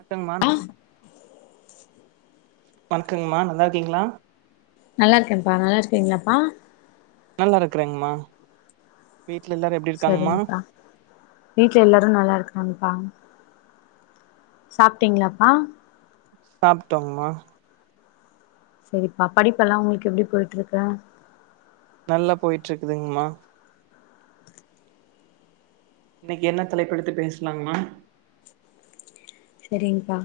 அட்டங்கமானு வணக்ங்கம்மா நல்லா இருக்கீங்களா நல்லா இருக்கேன்ப்பா நல்லாயிருக்கீங்களாப்பா நல்லா இருக்கறேங்கம்மா வீட்ல எல்லாரு எப்டி சரிங்க்ப்பா வீட்ல எல்லாரு நல்லா இருக்காங்பா சாப்ட்டீங்களாப்பா சாப்டோங்மா சரிப்பா படிப்பெல்லா உங்களுக்கு எப்டி போயிட்டு இருக்கு நல்லா போயிட்டு இருக்குதுங்ம்மா இன்னைக்கு என்ன தலைப்பெடுத்து பேசலாங்ம்மா சரிங்பா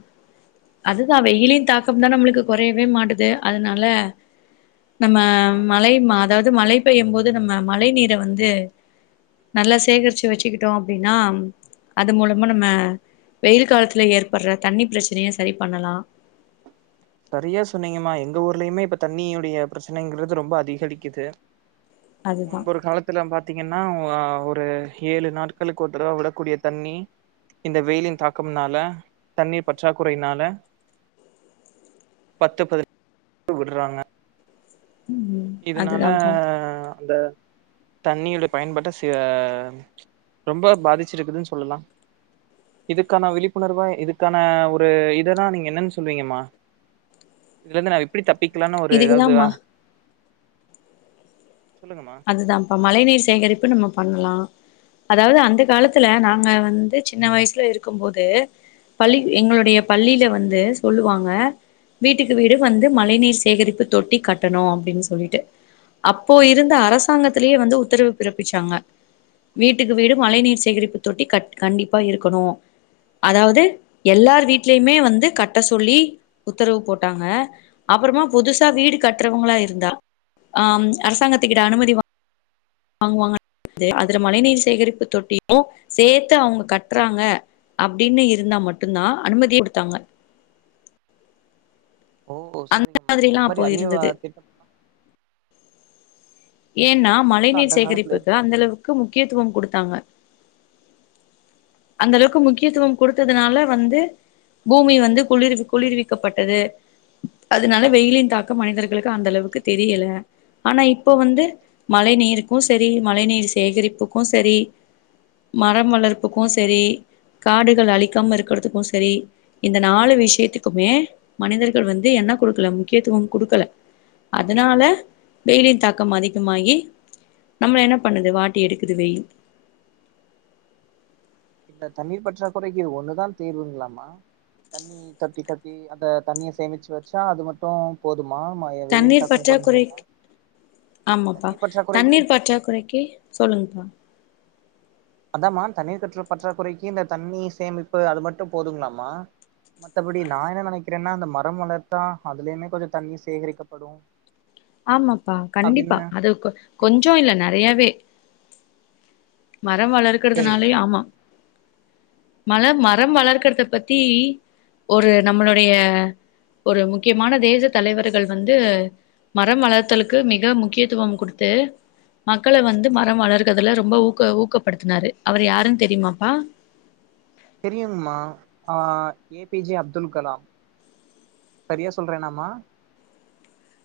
அதுதா வெயிலின் தாக்கம் தா நம்மளுக்கு கொறையவே மாட்டுது அதனால நம்ம ஆ மழை ம அதாவது மழை பெய்யும் போது நம்ம மழை நீரை வந்து நல்லா சேகரிச்சு வெச்சுக்கிட்டோ அப்டினா அது மூலமா நம்ம வெயில் காலத் லா ஏற்படுற தண்ணி பிரச்சனைய சரி பண்ணலா சரியா சொன்னீங்கம்மா எங்க ஊர்லயுமே இப்ப தண்ணியுடைய பிரச்சனைங்கிறது ரொம்ப அதிகளிக்குது அதுதா முன்பொரு காலத் துல பாத்தீங்கன்னா ஒரு ஏழு நாட்களுக்கு ஒருதடவ விடக்கூடிய தண்ணி இந்த வெயிலின் தாக்கமுனால தண்ணீர் பற்றாக்குறைனால பத்து பதினஞ் உடுறாங்க ம் இதனால அதுதான்ப்பா அந்த தண்ணியோடைய பயன்பாட்ட செ ரொம்ப பாதிச்சிருக்குதுன்னு சொல்லலா இதுக்கான விழிப்புணர்வா இதுக்கான விழிப்புனர்வா இதுக்கான ஒருஇதெல்லா நீங்க என்னன்னு சொல்லுவீங்கம்மா இதுலருந்து நா எப்படி தப்பிக்லானெ ஒரு ஏதாது இதுக்குதாம்மா சொல்லுங்கம்மா அதுதாப்பா மழ நீர் சேகரிப்பு நம்ம பண்லா அதாவது அந்த காலத்துல நாங்க வந்து சின்ன வயசுல இருக்கும் போது பள்ளி எங்களுடைய பள்ளில வந்து சொல்லுவாங்க வீட்டுக்கு வீடு வந்து மழை நீீர் சேகரிப்பு தொட்டி கட்டணு அப்டின்னு சொல்லிட்டு அப்போ இருந்து த்த அரசாங்கத்திலே வந்து உத்தரவு பிறப்பிச்சாங்க வீட்டுக்கு வீடு மழை நீீர் சேகரிப்பு தொட்டி கட் கண்டிப்பா இருக்கணு அதாவது எல்லார் வீட்லயுமே வந்து கட்ட சொல்லி உத்தரவு போட்டாங்க அப்பறமா புதுசா வீடு கட்றவங்ளா இருந்தா ஆ அரசாங்கத்துகிட்ட அனுமதி வா வாங்வாங்க அதுல மழை நீர் சேகரிப்பு தொட்டியு சேத்து அவுங்க கட்றாங்க அப்படின்னு இருந்தா மட்டுந்தா அனுமதி குடுத்தாங்க ஓ அந்த சரிங்கம்மா இந்த மாரிலா மாரி அப்போ அரிய இருந்துது திட்டம்லா இந்த ஏன்னா மாரி மழை திட்டம்லா நீீர் அந்த காலத்துல சேகரிப்புக்கு இருக்கு அந்தளவுக்கு முக்கியத்துவொ குடுத்தாங்க அந்தளவுக்கு முக்கியத்துவொ குடுத்ததுனால வந்து பூமி வந்து குளிரிது குளிர்விக்கப்பட்டது அதனால வெயிலின் தாக்கொ மனிதர்களுக்கு அந்தளவுக்கு தெரியல ஆனா இ ப்போ வந்து மழை நீருக்கு சரி மழை நீர் சேகரிப்புக்கு சரி மரம் வளர்ப்புக்கு சரி காடுகள் அழிக்காம இருக்றதுக்கு சரி இந்த நாலு விஷயத்துக்குமே மனிதர்கள் வந்து என்ன குடுக்கல முக்கியத்துவொ குடுக்கல அதனால வெய்லின் தாக் கம் அதிகமாகி நம்ள என்ன பண்ணுது வாட்டி எடுக்குது வெயில் இந்த தண்ணீர் பற்றாகுறைக்கு இது ஒன்னுதா தீர்வுங்ளாமா தண்ணி தொட்டி கட்டி அந்த தண்ணிய சேமிச்சு வச்சா அது மட்டு போதுமா மா வெயில் தண்ணீர் தாக்கொ பற்றாக்குறை கொறைஞ்சிருமா ஆமாப்பா தண்ணீர் பற்றாக்குறைக்கு சொல்லுங்கப்பா அதாம்மா தண்ணீர் கற்றப்பற்றாக் கொறைக்கி இந்த தண்ணி சேமிப்பு அது மட்டு போதுங்களாமா மத்தபடி நா என்ன நெனைக்கிறேனா மரொ வளத்தா கொஞ்சொ தண்ணி சேகரிக்கப்படு ஆமாப்பா கண்டிப்பா அப்டின்னு அது கொ கொஞ்சம் இல்ல நெறையாவே மரம் வளர்க்கறதுனாலே செரிங்கம்மா ஆமா மழ மரம் வளர்க்கறத பத்தி ஒரு நம்மளுடைய ஒரு முக்கியமான தேசத் தலைவர்கள் வந்து மரம் வளர்த்தலுக்கு மிக முக்கியத்துவம் குடுத்து மக்கள வந்து மரம் வளர்க்கதுல ரொம்ப ஊக்கோ ஊக்கப்படுத்துனாரு அவரு யாருன் தெரியுமாப்பா தெரியுங்மா ஆ A P J Abdul Kalam சரியா சொல்றனாமா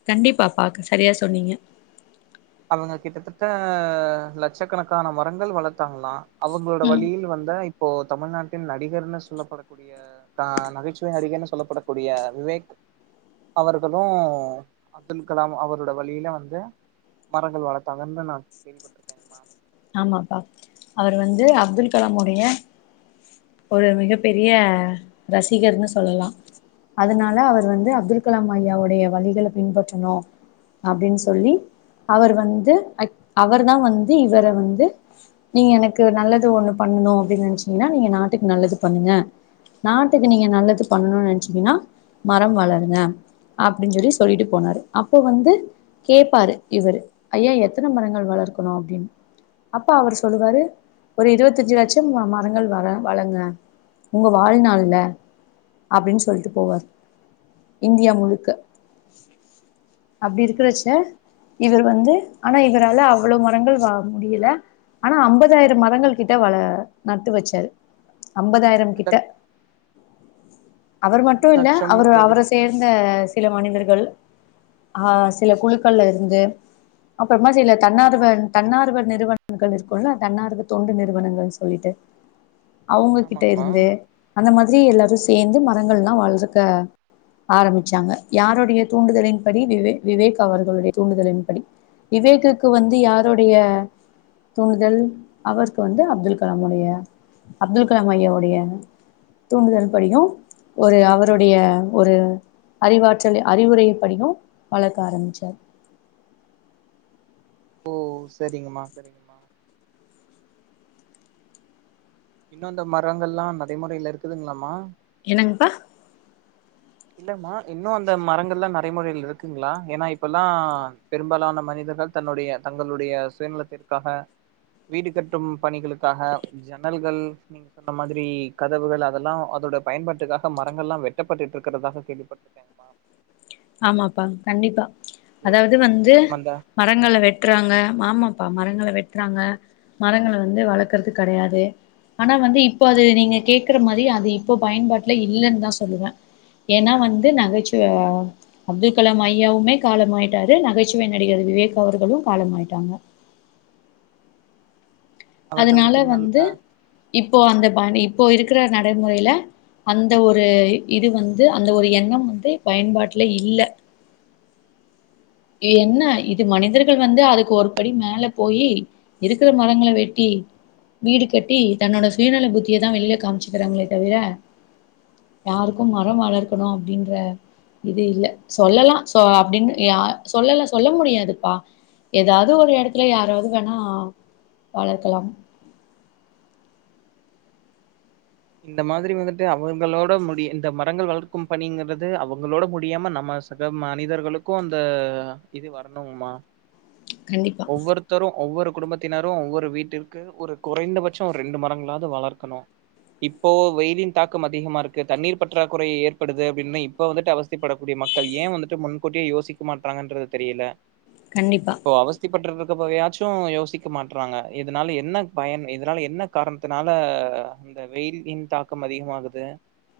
கண்டிப்பா பாக்க சரியா சொன்னீங்க அவங்க கிட்டத்தட்ட லட்சக்கணக்கான மரங்கள் வளத்தாங்ளா அவங்களோட ம் வழியில்ல வந்த இப்போ தமிழ்நாட்டின் நடிகர்ன்னு சொல்லப்படக்கூடிய அ தான் நகைச்சுவை நடிகன்னு சொல்லப்படக்கூடிய விவேக் அவர்களு அப்துல் கலாம் அவரோட வழியில வந்து மரங்கள் வளத்தாங்கன் தா நா கேள்விப்பட்ருக் ஆமாப்பா அவர் வந்து அப்துல் கலாமுடைய ஒரு மிக பெரிய ரசிகர்னு சொல்லலா அதுனால அவர் வந்து அப்துல் கலாம் ஐயாவுடைய வழிகள பின்பற்றணு அப்டின் சொல்லி அவர் வந்து அய் அவர் தா வந்து இவர வந்து நீங்க எனக்கு நல்லது ஒண்ணு பண்ணனு அப்டின் நெனச்சிங்னா நீங்க நாட்டுக்கு நல்லது பண்ணுங்க நாட்டுக்கு நீங்க நல்லது பண்ணனுன் நெனச்சிங்னா மரம் வளருங்க அப்டின் சொல்லி சொல்லிட்டு போனாரு அப்போ வந்து கேப்பாரு இவரு ஐயா எத்தன மரங்கள் வளர்க்கணு அப்டின் அப்ப அவர் சொல்லுவாரு ஒரு இருவத்தஞ்சு லட்சம் ம மரங்கள் வள வளங்க உங்க வாழ்நாள்ல அப்டின் சொல்ட்டு போவாரு இந்தியா முழுக்க அப்டி செரிங்கம்மா இருக்குறச்ச செரி இவர் வந்து ஆனா இவரால அவ்வளோ மரங்கள் வா முடியல ஆனா அம்பதாயிரம் மரங்கள் கிட்ட வள நட்டு வெச்சாரு அம்பதாயிரம் இரண்டு கிட்ட லட் அவரு மட்டு இரண்டு இல்ல லட்சம்னு அவரு அவர கேள்விப்பட் சேந்த சில மனிதர்கள் ஆ சில குழுக்கள்ல இருந்து அப்ப என்ன செய்லா தன்னார்வ தன்னார் ர்வர் நிறுவனங்கள் இருக்குல்ல தன்னார்வு தொண்டு நிறுவனங்கள் சொல்லிட்டு அவுங்க கிட்ட ஆமாங்கம்மா இருந்து அந்த மாதிரி எல்லாரு சேந்து மரங்கள்லா வளர்க்க ஆரம்மிச்சாங்க யாருடைய தூண்டுதலின் படி விவே விவேக் அவர்களுடைய தூண்டுதலின் படி விவேக்குக்கு வந்து யாருடைய துணிதல் அவருக்கு வந்து அப்துல் கலாம் உடைய அப்துல் கலாம் ஐயாவுடைய தூண்டுதல் படியு ஒரு அவருடைய ஒரு அறிவாற்றல்லு அறிவுரைய படியு வளர்க்க ஆரம்மிச்சாரு ஓ சேரிங்கம்மா சேரிங்கம் இன்னு இந்த மரங்கள்லா நடைமுறையில இருக்குதுங்ளாமா என்னங்ப்பா இல்லம்மா இன்னு அந்த மரங்கள்லா நறைமுறையில் இருக்குங்ளா ஏன்னா இப்பெல்லாங் பெரும்பாலான மனிதர்கள் தன்னுடைய தங்களுடைய சுயநிலத்திற்காக வீடு கட்டும் பணிகளுக்காக ஜன்னல்கள் நீ நீங்க சொன்ன மாதிரி கதவுகள் அதெல்லா அதோட பயன்பாட்டுக்காக மரங்கள்லா வெட்டப்பட்டுட்ருக் க்குறதாக கேள்விப்பட்ருக்க ஆமாப்பா கண்டிப்பா அதாவது வந்து ஆமாண்டா மரங்கள வெட்றாங்க மாமப்பா மரங்கள வெட்றாங்க மரங்கள வந்து வளக்கறது கெடையாது ஆனா வந்து இப்போ அது நீங்க கேக்ற மாரி அது இப்ப பயன்பாட்டுல இல்லேனு தா சொல்லுவ ஏனா வந்து நகைச்சுவையா அப்துல்கலாம் ஐயாவுமே காலமாயிட்டாரு நகைச்சுவை நடிகர் விவேக் அவர்களு காலம் ஆயிட்டாங்க அவர்களுக்கு அதனால பின்னால் வந்து அ இப்போ அந்த பான்டி இப்போ இருக்ற நடைமுறையில அந்த ஒரு இது வந்து அந்த ஒரு எண்ணம் வந்து பயன்பாட்ல இல்ல ஏ ஓ என்ன இது சரி மனிதர்கள் வந்து அதுக்கு ஒரு படி மேலப் போயி இருக்ற மரங்கள வெட்டி வீடு கட்டி தன்னோட சுயநல புத்திய தா வெளில காமிச்சிக்கிறாங்களே தவிர யாருக்கு மரோ வளர்க்கணு அப்டின்ற இது இல்ல சொல்லலா சொ அப்டினு யா சொல்லல சொல்ல முடியாதுப்பா ஏதாவது ஒரு எடத்துல யாராவது வேணா வளர்க்கலாம் இந்த மாதிரி வந்துட்டு அவங்களோட முடி இந்த மரங்கள் வளர்க்கும் பணிங்கறது அவங்களோட முடியாம நம்ம ஸ் இந்த மனிதர்களுக்கு அந்த இது வரணுங்கம்மா கண்டிப்பா ஒவ்வொரு த்தரு ஒவ்வொரு குடும்பத்தினரு ஒவ்வொரு வீட்டிற்கு ஒரு குறைந்தபட்சம் ரெண்டு மரங்களாவது வளர்க்கணு இப்போ வெயிலின் தாக்கம் அதிகமா இருக்கு தண்ணீர் பற்றாக்குறை ஏற்படுது அப்டின்னு இப்போ வந்துட்டு அவஸ்திப்படக்கூடிய மக் கள் ஏ வந்துட்டு முன்கூட்டியே யோசிக்க மாட்டறாங்கன்றது தெரியல கண்டிப்பா இப்போ அவஸ் திபட்றதுக்கு போகயாச்சு யோசிக்க மாட்றாங்க இதனால என்ன பயன் இதனால என்ன காரணத்தினால அந்த வெயிலின் தாக்கம் அதிகமாகுது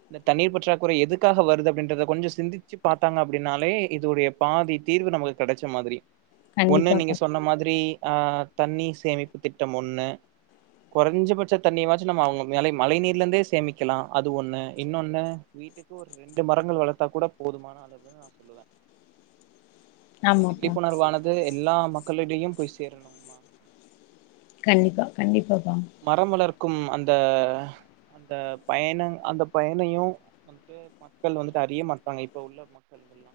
இந்த தண்ணீர் பற்றாக்குறை எதுக்காக வருது அப்டின்றது கொஞ்சோ சிந்திச்சி பாத்தாங்க அப்டினாலே இதுவுடையப் பாதி தீர்வு நமக்கு கெடைச்ச மாதிரி ஒன்னு நீங்க கண்டிப்பாப்பா சொன்ன மாதிரி ஆ தண்ணி சேமிப்பு திட்டம் ஒன்னு குறைஞ்சபட்ச தண்ணியவாச்சி நம்ம அவுங்கம் மேலே மழை நீர்ல இருந்தே சேமிக்கிலா அது ஒன்னு இன்னொன்னு வீட் ஒரு ரெண்டு மரங்கள் வளர்த்தா கூட போதுமான அளவுன்னு நா சொல்லுவ இந்த ஆமாப்பா விழிப்புணர்வானது எல்லா மக்களிடையு போய் சேரணும் கண்டிப்பா கண்டிப்பா பா மரம் வளர்க்கும் அந்த அந்த பயன அந்த பயனையு மக்கள் வந்துட்டு அறிய மாட்டாங்க இப்ப உள்ள மக்கள் எல்லா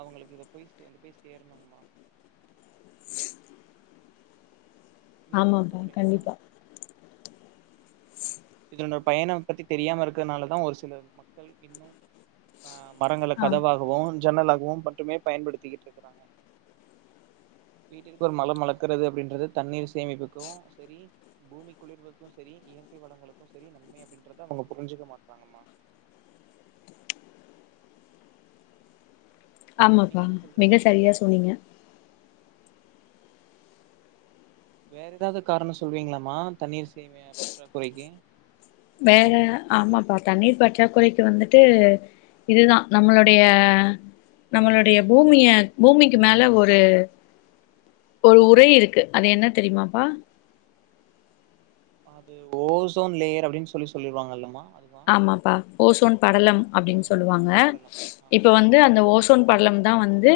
அவுங்களுக்கு இதுபே சேந்துபே சேரணுமா நீங்க என்ன ஆமாப்பா சொல்றீங்கம்மா கண்டிப்பா இதனோட பயன பத்தி தெரியாம இருக்கிறதுனாலதா ஒரு சில மக்கள் இன்னு ஆமரங்கள ஆ கதவாகவோ ஜன்னலாகவோ மட்டுமே பயன்படுத்திக்கிட்டு இருக்கறாங்க வீட்டிக்கு ஒரு மரம் வளக்கறது அப்டின்றது தண்ணீர் சேமிப்புக்கு செரி பூமி குளிர்வுக்கும் செரி இயற்கை வளங்களுக்கு செரி நன்மை அப்டின்றத அவுங்க புரிஞ்சிக்க மாட்றாங்கமா நீங்க ஆமாப்பா என்ன மிக சொல்றீங்கம்மா சரியா சொன்னீங்க வேற ஏதாவது காரணோ சொல்லுவீங்ளாமா தண்ணீர் சேமிய பற்றா குறைக்கி வேற ஆமாப்பா தண்ணீர் பற்றாக்குறைக்கு வந்துட்டு இதுதா நம்மளுடைய நம்மளுடைய பூமிய பூமிக்கு மேல ஒரு ஒரு உறை இருக்கு அது என்ன தெரியுமாப்பா அது ஓசோன் லேயர் அப்டின் சொல்லி சொல்லிருவாங்கல்லமா அது ஆமாப்பா ஓசோன் படலம் அப்டின் ஓசோன் சொல்லுவாங்க படலம் ஆ இப்போ வந்து அந்த ஓசோன் படலம் தா வந்து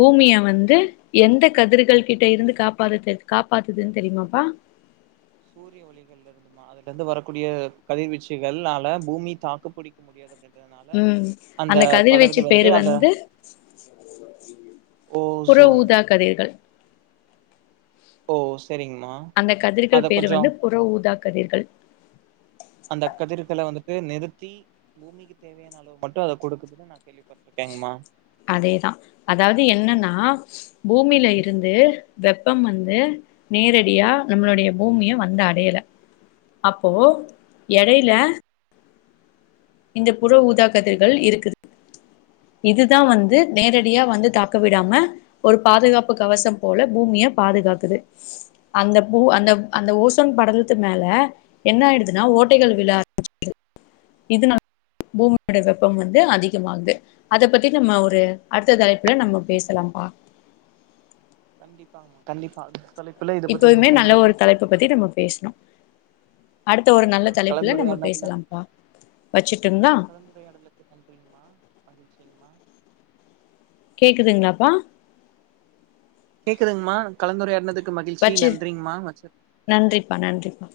பூமிய வந்து எந்த கதிர்கள் கிட்ட இருந்து காப்பாதது காப்பாத்துதுன் தெரியுமாப்பா சூரிய ஒளிகள்ல இருந்துமா அதுலருந்து வரக்கூடிய கதிர்வீச்சுகள்ளால பூமி தாக்குப்புடிக் க முடியாது அப்டின்றதுனால ம் அந்த கதிர்வீச்சு படர்கள் பேரு வந்துட்டு அந்த வந்து ஓஸ் புறஊதா கதிர்கள் ஓ சரிங்மா அந்த கதிர்கள் பேரு வந்து புற ஊதா கதிர்கள் அந்த கதிர்கள வந்துட்டு நிறுத்தி பூமி க்கு தேவையான அளவு மட்டு அத குடுக்குதுன்னு நா கேள்விப்பட்டுருக்கேங்மா அதேதா அதாவ்து என்னனா பூமில இருந்து வெப்பம் வந்து நேரடியா நம்மளுடைய பூமிய வந்தடையல அப்போ எடைல இந்த புற ஊதா கதிர்கள் இருக்குது இதுதா வந்து நேரடியா வந்து தாக்க விடாம ஒரு பாதுகாப்பு கவசம் போல பூமிய பாதுகாக்குது அந்த பூ அந்த அந்த ஓசோன் படலத்து மேல என்ன ஆயிடுதுன்னா ஓட்டைகள் விழ ஆரமி [inaudible] இதனால பூமியோட வெப்பம் வந்து அதிகமாகுது அத பத்தி நம்ம ஒரு அடுத்த தலைப்புல நம்ம பேசலாம்ப்பா கண்டிப்பாமா கண்டிப்பா அடுத்த தலைப்புல இத பத்தி நம்ம இப்பவுமே நல்ல கண்டிப்பா ஒரு பேசலா தலைப்ப பத்தி நம்ம பேசலா அடுத்த ஒரு நல்ல உங்களோட தலைப்புல நம்ம கலந்துரையாடுனதுல பேசலாம்ப்பா வச்சுட்டுங்லா உரையாடல்க்கு நன்றிங்மா மகிழ்ச்சிங்மா கேக்குதுங்ளாப்பா கேட்கதுங்மா கலந்துரையாடனதுக்கு மகிழ்ச்சி வச்சு நன்றிங்மா வச்சர நன்றிப்பா நன்றிப்பா